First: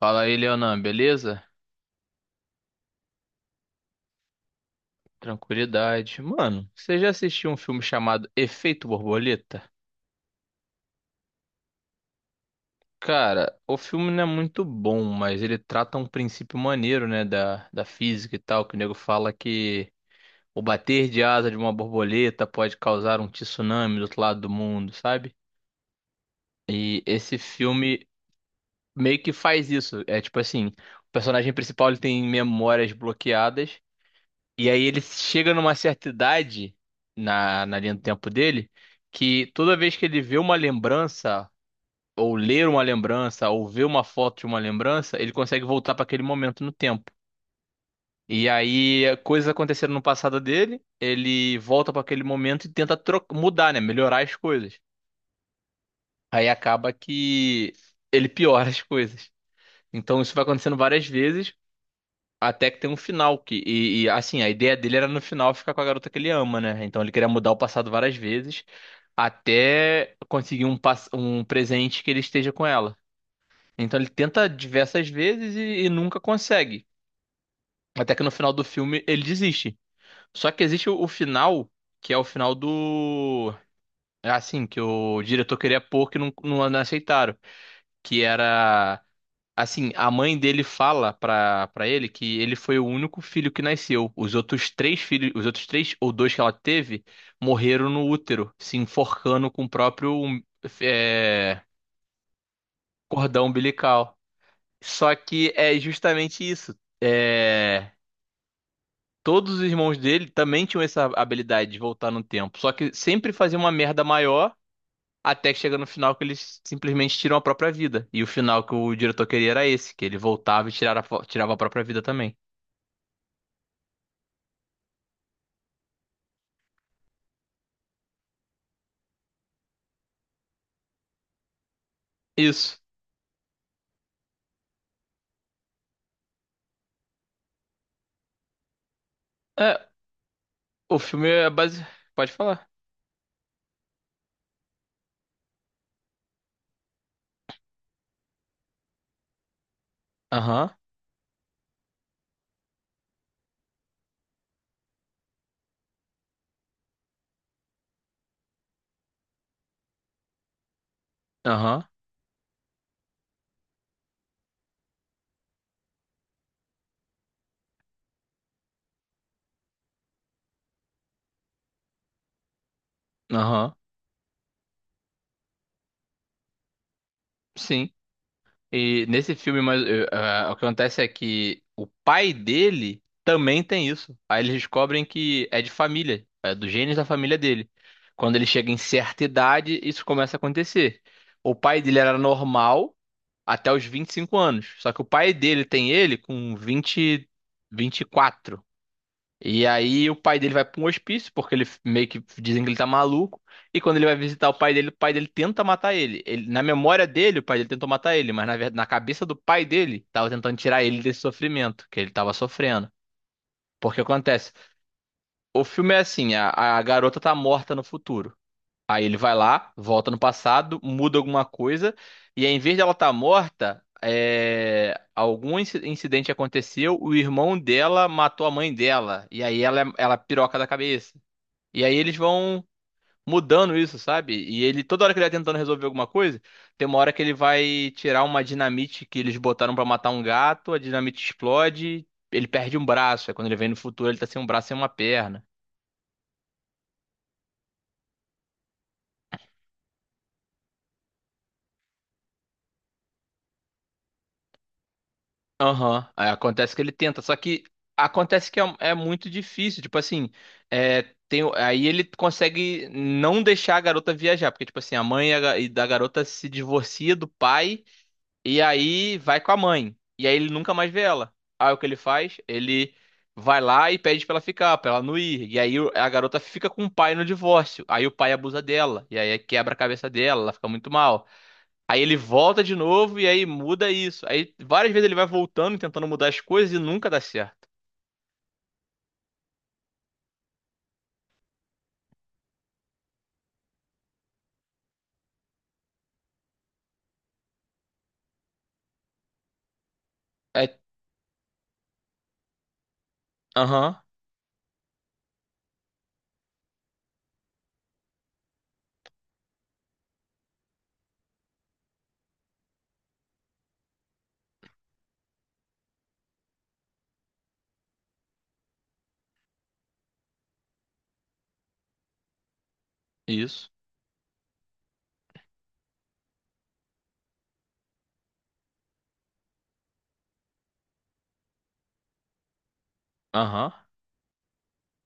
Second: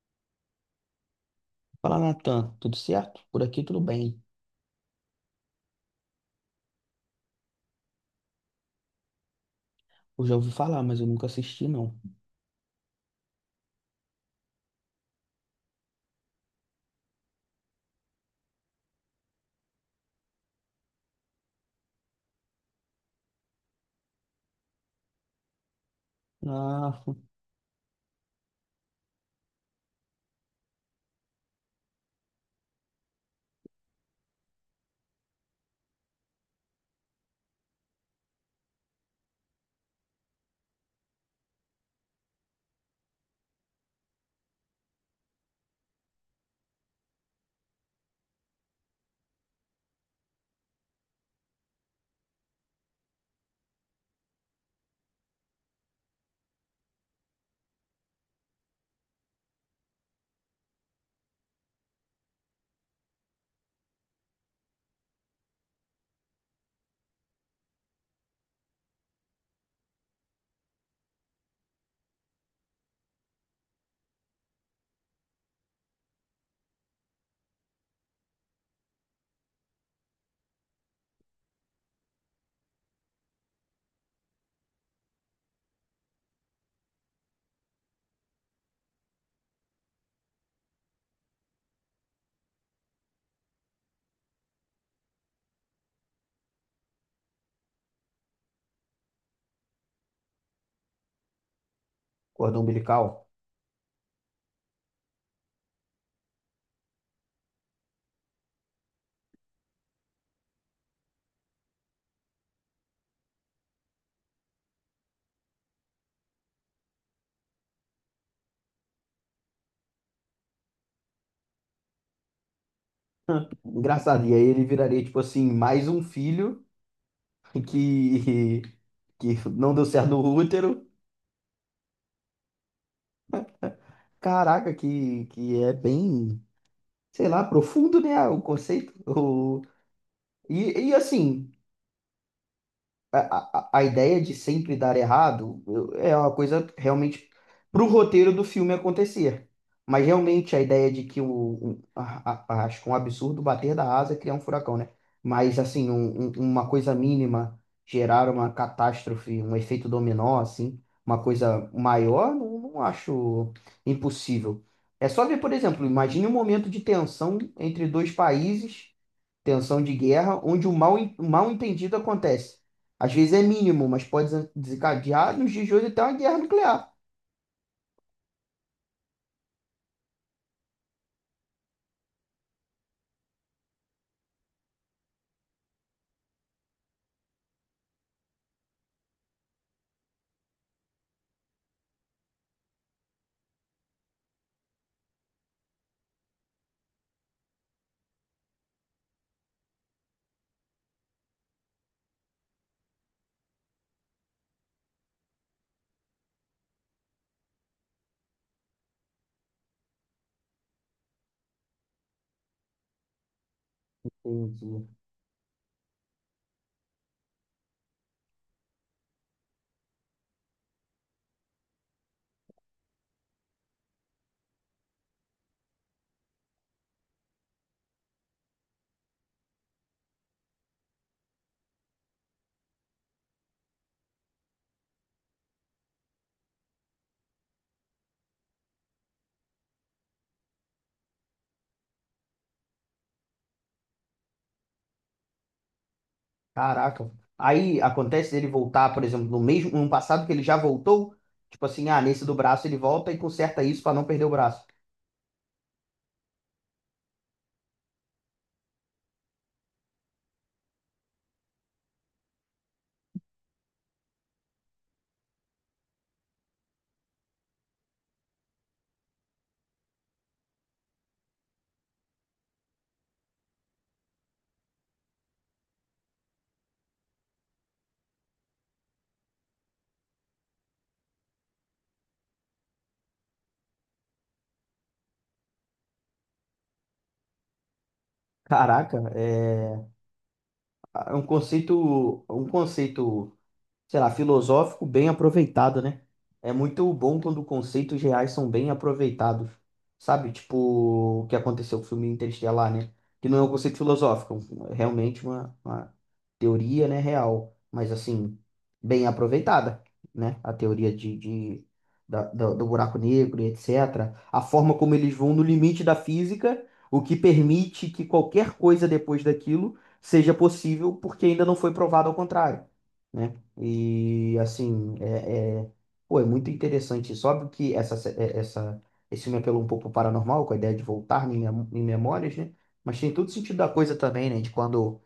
Fala aí, Leonan, beleza? Fala, Natan, tudo certo? Por aqui tudo bem. Tranquilidade. Mano, você já assistiu um filme chamado Efeito Borboleta? Eu já ouvi falar, mas eu nunca assisti, não. Cara, o filme não é muito bom, mas ele trata um princípio maneiro, né, da física e tal, que o nego fala que o bater de asa de uma borboleta pode causar um tsunami do outro lado do mundo, sabe? Ah, E esse filme meio que faz isso. É tipo assim, o personagem principal ele tem memórias bloqueadas. E aí ele chega numa certa idade, na linha do tempo dele, que toda vez que ele vê uma lembrança, ou ler uma lembrança, ou vê uma foto de uma lembrança, ele consegue voltar para aquele momento no tempo. E aí coisas aconteceram no passado dele, ele volta para aquele momento e tenta mudar, né? Melhorar as coisas. Aí acaba que ele piora as coisas. Então isso vai acontecendo várias vezes. Até que tem um final que assim, a ideia dele era no final ficar com a garota que ele ama, né? Então ele queria mudar o passado várias vezes até conseguir um um presente que ele esteja com ela. Então ele tenta diversas vezes e nunca consegue. Até que no final do filme ele desiste. Só que existe o final, que é o final do, é assim, que o diretor queria pôr que não, não aceitaram, que era, assim, a mãe dele fala pra ele que ele foi o único filho que nasceu. Os outros três filhos, os outros três ou dois que ela teve, morreram no útero, se enforcando com o próprio um, é, cordão umbilical. cordão umbilical. Só que é justamente isso. É, todos os irmãos dele também tinham essa habilidade de voltar no tempo. Só que sempre fazia uma merda maior até que chega no final que eles simplesmente tiram a própria vida. E o final que o diretor queria era esse, que ele voltava e tirava, tirava a própria vida também. Engraçado. E aí ele viraria, tipo assim, mais um filho que, que não deu certo no útero. Isso. Caraca, que é bem, sei lá, profundo, né? O conceito. É, E o filme assim, é base. Pode falar. a ideia de sempre dar errado é uma coisa realmente para o roteiro do filme acontecer. Mas realmente a Aham, ideia de acho que um absurdo bater da asa e criar um furacão, né? Mas assim, uma coisa mínima gerar uma catástrofe, um efeito dominó, assim, uma coisa aham, maior, não acho impossível. É só ver, por exemplo, imagine um momento de tensão entre dois países, tensão de guerra, onde o mal entendido acontece. Às vezes é aham. mínimo, mas pode desencadear nos dias de hoje até uma guerra nuclear. Sim. E nesse filme, mas, o que acontece é que o pai dele também tem isso. Aí eles descobrem que é de família, é dos genes da família dele. Quando ele chega em certa idade, isso começa a acontecer. O pai dele era normal até os 25 anos. Só que o pai dele tem ele com vinte, 24. E aí o pai dele vai pra um hospício, porque ele meio que dizem que ele tá maluco. E quando ele vai visitar o pai dele tenta matar ele. Na memória dele, o pai dele tentou matar ele, mas na verdade, na cabeça do pai dele, tava tentando tirar ele desse sofrimento que ele tava sofrendo. Porque acontece, Entendi. o filme é assim, a garota tá morta no futuro. Aí ele vai lá, volta no passado, muda alguma coisa, e aí, em vez dela estar morta, algum incidente aconteceu, o irmão dela matou a mãe dela, e aí ela, ela piroca da cabeça. E aí eles vão mudando isso, sabe? E ele, toda hora que ele vai tentando resolver alguma coisa, tem uma hora que ele vai tirar uma dinamite que eles botaram pra matar um gato, a dinamite explode, ele perde um braço, aí quando ele vem no futuro ele tá sem um braço e uma perna. Caraca. Aí acontece ele voltar, por exemplo, no passado que ele já voltou, tipo assim, ah, nesse do braço ele volta e conserta isso para não perder o braço. Aham. Aí acontece que ele tenta, só que acontece que é muito difícil, tipo assim, é, tem, aí ele consegue não deixar a garota viajar, porque tipo assim, a mãe e da garota se divorcia do pai e aí vai com a mãe, e aí ele nunca mais vê ela. Aí o que ele faz? Ele vai lá e pede pra ela ficar, pra ela não ir, e aí a garota fica com o pai no divórcio, aí o pai abusa dela, e aí quebra a cabeça dela, ela fica muito mal. Aí ele volta de novo e aí muda isso. Aí várias vezes ele vai voltando, e tentando mudar as coisas e nunca dá certo. Caraca, é é um conceito, um conceito, sei lá, filosófico bem aproveitado, né? É muito bom quando conceitos reais são bem aproveitados. Sabe? É, Tipo, o que aconteceu com o filme Interestelar, né? Que não é um conceito aham, filosófico, é um, realmente uma teoria, né, real, mas assim, bem aproveitada, né? A teoria do buraco negro e etc. A forma como eles vão no limite da física, o que permite que qualquer coisa depois daquilo seja possível, porque ainda não foi provado ao contrário, né? isso. E assim, pô, é muito interessante isso. Óbvio que essa, esse filme apelou um pouco pro paranormal, com a ideia de voltar em memórias, né? Mas tem todo sentido da Aham, coisa também, né? De quando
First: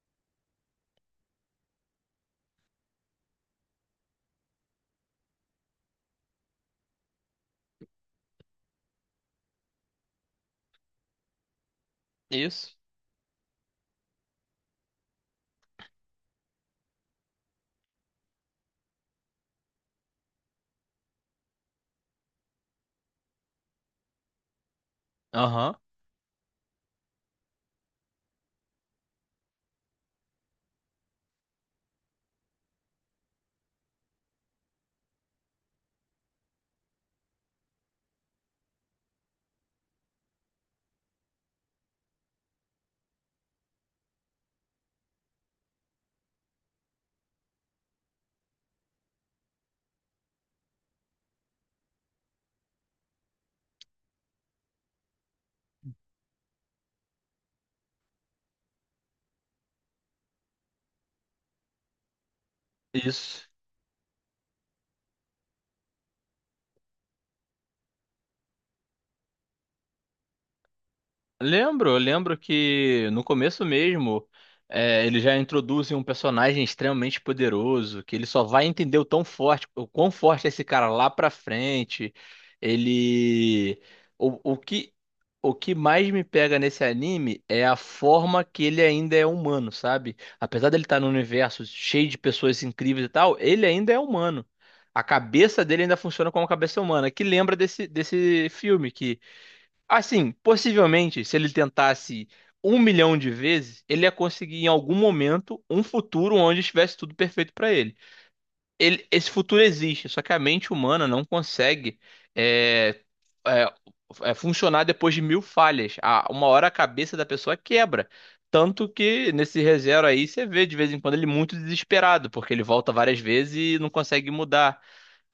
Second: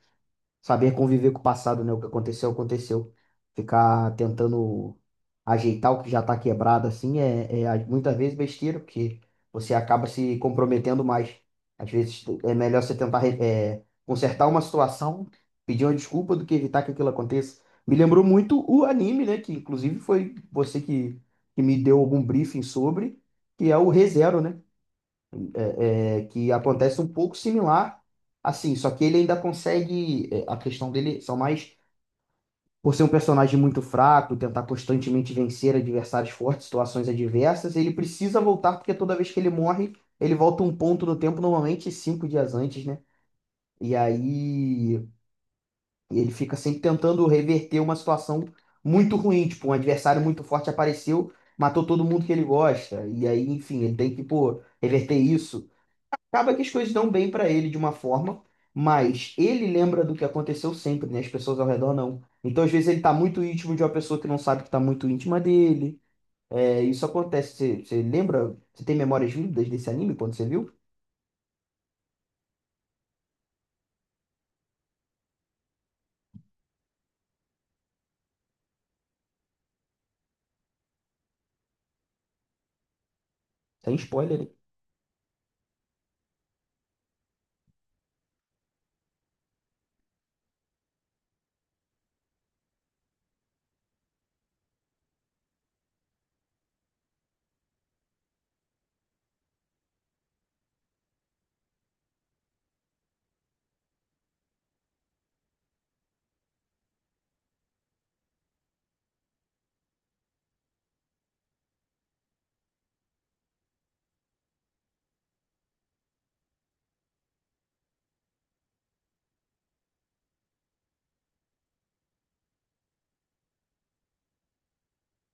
Saber conviver com o passado, né? O que aconteceu, aconteceu. Ficar tentando ajeitar o que já tá quebrado, assim, muitas vezes besteira, porque você acaba se comprometendo mais. Às vezes é isso. melhor você tentar consertar uma situação, pedir uma desculpa, do que evitar que aquilo aconteça. Me lembrou muito o anime, né? Que inclusive foi você que me deu algum briefing sobre, que é o ReZero, né? Aham, que acontece um pouco similar, assim, só que ele ainda consegue, é, a questão dele são mais por ser um personagem muito fraco, tentar constantemente vencer adversários fortes, situações adversas, ele precisa voltar porque toda vez que ele morre, ele volta um ponto no tempo, normalmente cinco dias antes, né? E aí ele fica sempre tentando reverter uma situação muito ruim, tipo, um adversário muito forte apareceu, matou todo mundo que ele gosta, e aí, enfim, ele tem que, pô, reverter isso. Acaba que as coisas dão bem para ele de uma forma, mas ele lembra do que aconteceu sempre, né? As pessoas ao redor não. Então, às vezes, ele tá muito isso. íntimo de uma pessoa que não sabe que tá muito íntima dele. É, isso acontece. Você lembra? Você tem memórias vívidas desse anime quando você viu? Lembro, eu lembro que no começo mesmo, eles já introduzem um personagem extremamente poderoso, que ele só vai entender o tão forte, o quão forte é esse cara lá pra frente. Ele. Tem spoiler, hein? O, o que, o que mais me pega nesse anime é a forma que ele ainda é humano, sabe? Apesar dele estar num universo cheio de pessoas incríveis e tal, ele ainda é humano. A cabeça dele ainda funciona como uma cabeça humana, que lembra desse, desse filme que. Assim, possivelmente, se ele tentasse 1 milhão de vezes, ele ia conseguir em algum momento um futuro onde estivesse tudo perfeito para ele. Esse futuro existe, só que a mente humana não consegue é, é, funcionar depois de 1.000 falhas. Uma hora a cabeça da pessoa quebra. Tanto que nesse ReZero aí você vê de vez em quando ele muito desesperado, porque ele volta várias vezes e não consegue mudar.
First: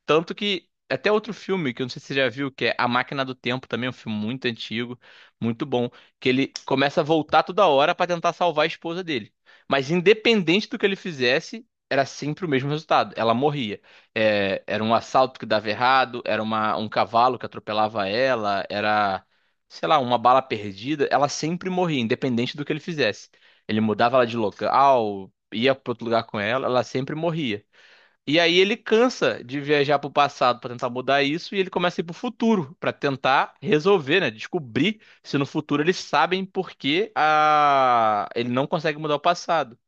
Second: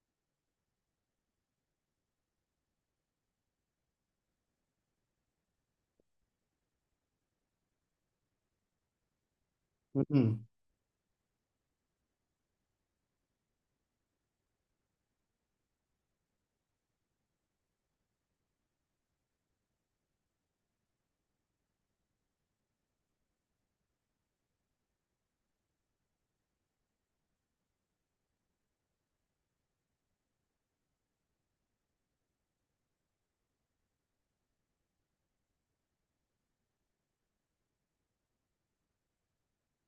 Tanto que até outro filme que eu não sei se você já viu, que é A Máquina do Tempo, também é um filme muito antigo, muito bom, que ele começa a voltar toda hora pra tentar salvar a esposa dele. Mas Uhum. independente do que ele fizesse, era sempre o mesmo resultado. Ela morria. É, era um assalto que dava errado, era um cavalo que atropelava ela, era, sei lá, uma bala perdida. Ela sempre morria, independente do que ele fizesse. Ele mudava ela de local, ia pra outro lugar com ela, ela sempre morria. E aí ele cansa de viajar para o passado para tentar mudar isso e ele começa a ir pro futuro para tentar resolver, né? Descobrir se no futuro eles sabem por que a... ele não consegue mudar o passado.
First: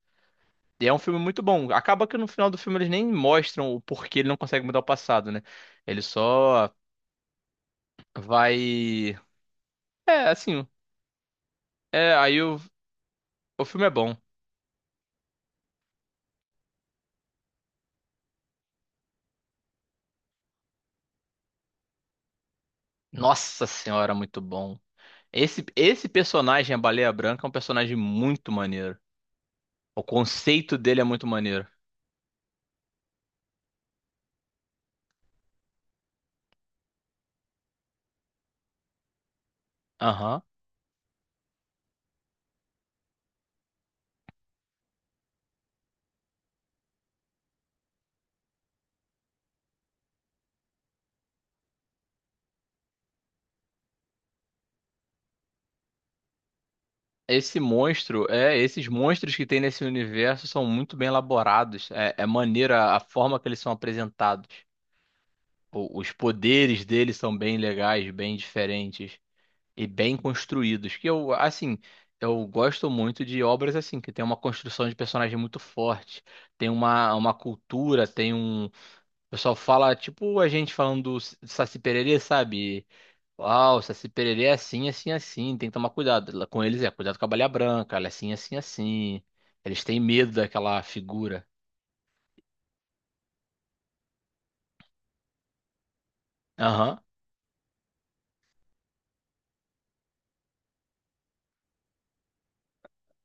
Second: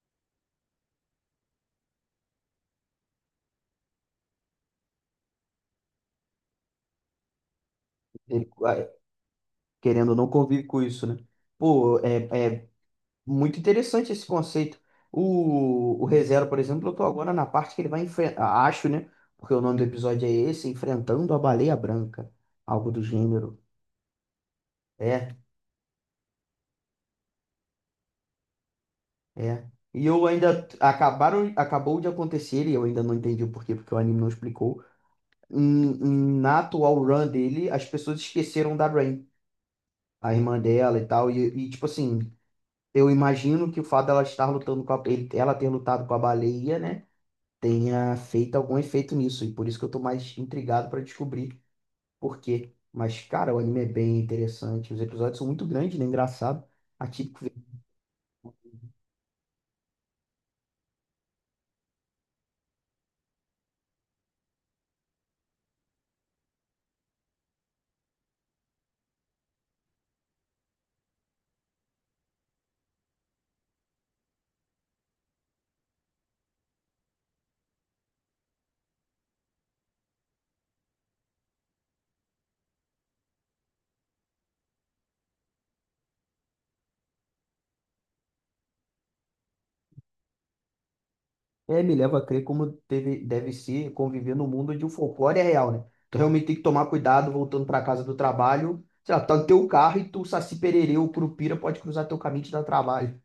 E é um filme muito bom. Acaba que no final do filme eles nem mostram o porquê ele não consegue mudar o passado, né? Ele só Ele, ah, vai. querendo ou não, É, convive assim. com isso, né? Pô, É, aí muito o filme é interessante bom. esse conceito. O ReZero, por exemplo, eu tô agora na parte que ele vai enfrentar. Acho, né? Porque o nome do episódio é esse: Enfrentando a Baleia Branca. Algo do gênero. Nossa senhora, muito bom. É, Esse personagem, a Baleia Branca, é um personagem muito maneiro. é. O E eu ainda conceito dele é muito maneiro. acabou de acontecer, e eu ainda não entendi o porquê, porque o anime não explicou. Na atual run dele, as pessoas esqueceram da Rain, a Aham. irmã dela e tal. E tipo assim, eu imagino que o fato dela estar lutando com a, ele- ela ter lutado com a baleia, né? Tenha feito algum efeito nisso. E por isso que eu tô mais intrigado pra descobrir por quê. Mas, cara, o anime é bem interessante. Os episódios são muito grandes, né? Engraçado. Atípico. Esse monstro, esses monstros que tem nesse universo são muito bem elaborados. É, é maneira a forma que eles são apresentados. Os poderes deles são bem legais, bem diferentes e bem construídos. Que eu, assim, eu gosto muito de obras assim, que tem uma construção de personagem muito forte, tem uma cultura, tem um. O pessoal fala, tipo a gente falando do Saci Pererê, sabe? Uau, Saci Pererê é assim, assim, assim. Tem que tomar cuidado. Lá com eles é, cuidado com a Baleia Branca, ela é assim, assim, assim. Eles têm medo daquela figura. É, me leva a crer como teve, deve ser conviver no mundo onde o folclore é real, né? Tu realmente tem que tomar Aham. cuidado voltando para casa do trabalho. Sei lá, tá no teu carro e tu, Saci Pererê, o Curupira pode cruzar teu caminho e te dar trabalho.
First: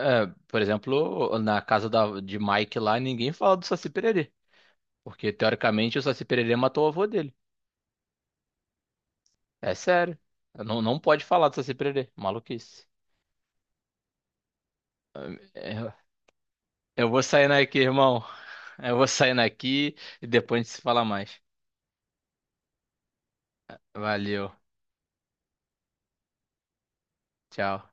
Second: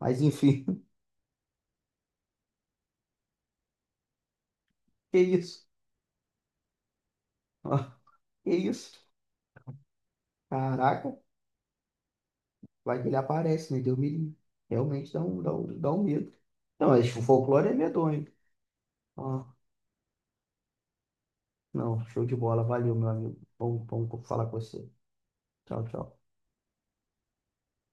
Mas Por enfim, exemplo, na casa de Mike lá, ninguém fala do Saci Pererê. que Porque, isso? teoricamente, o Saci Pererê matou o avô dele. Ó, que isso? É sério. Não, não Caraca, pode falar do Saci Pererê. Maluquice. vai que ele aparece, né? Deus me livre. Realmente dá um, dá um, dá É, um medo. Não, eu mas o vou sair folclore é daqui, irmão. medonho. Eu vou sair Ó, daqui e depois a gente se fala mais. não, show de bola. Valeu, meu amigo. Bom, bom falar Valeu. com você. Tchau, tchau. Tchau.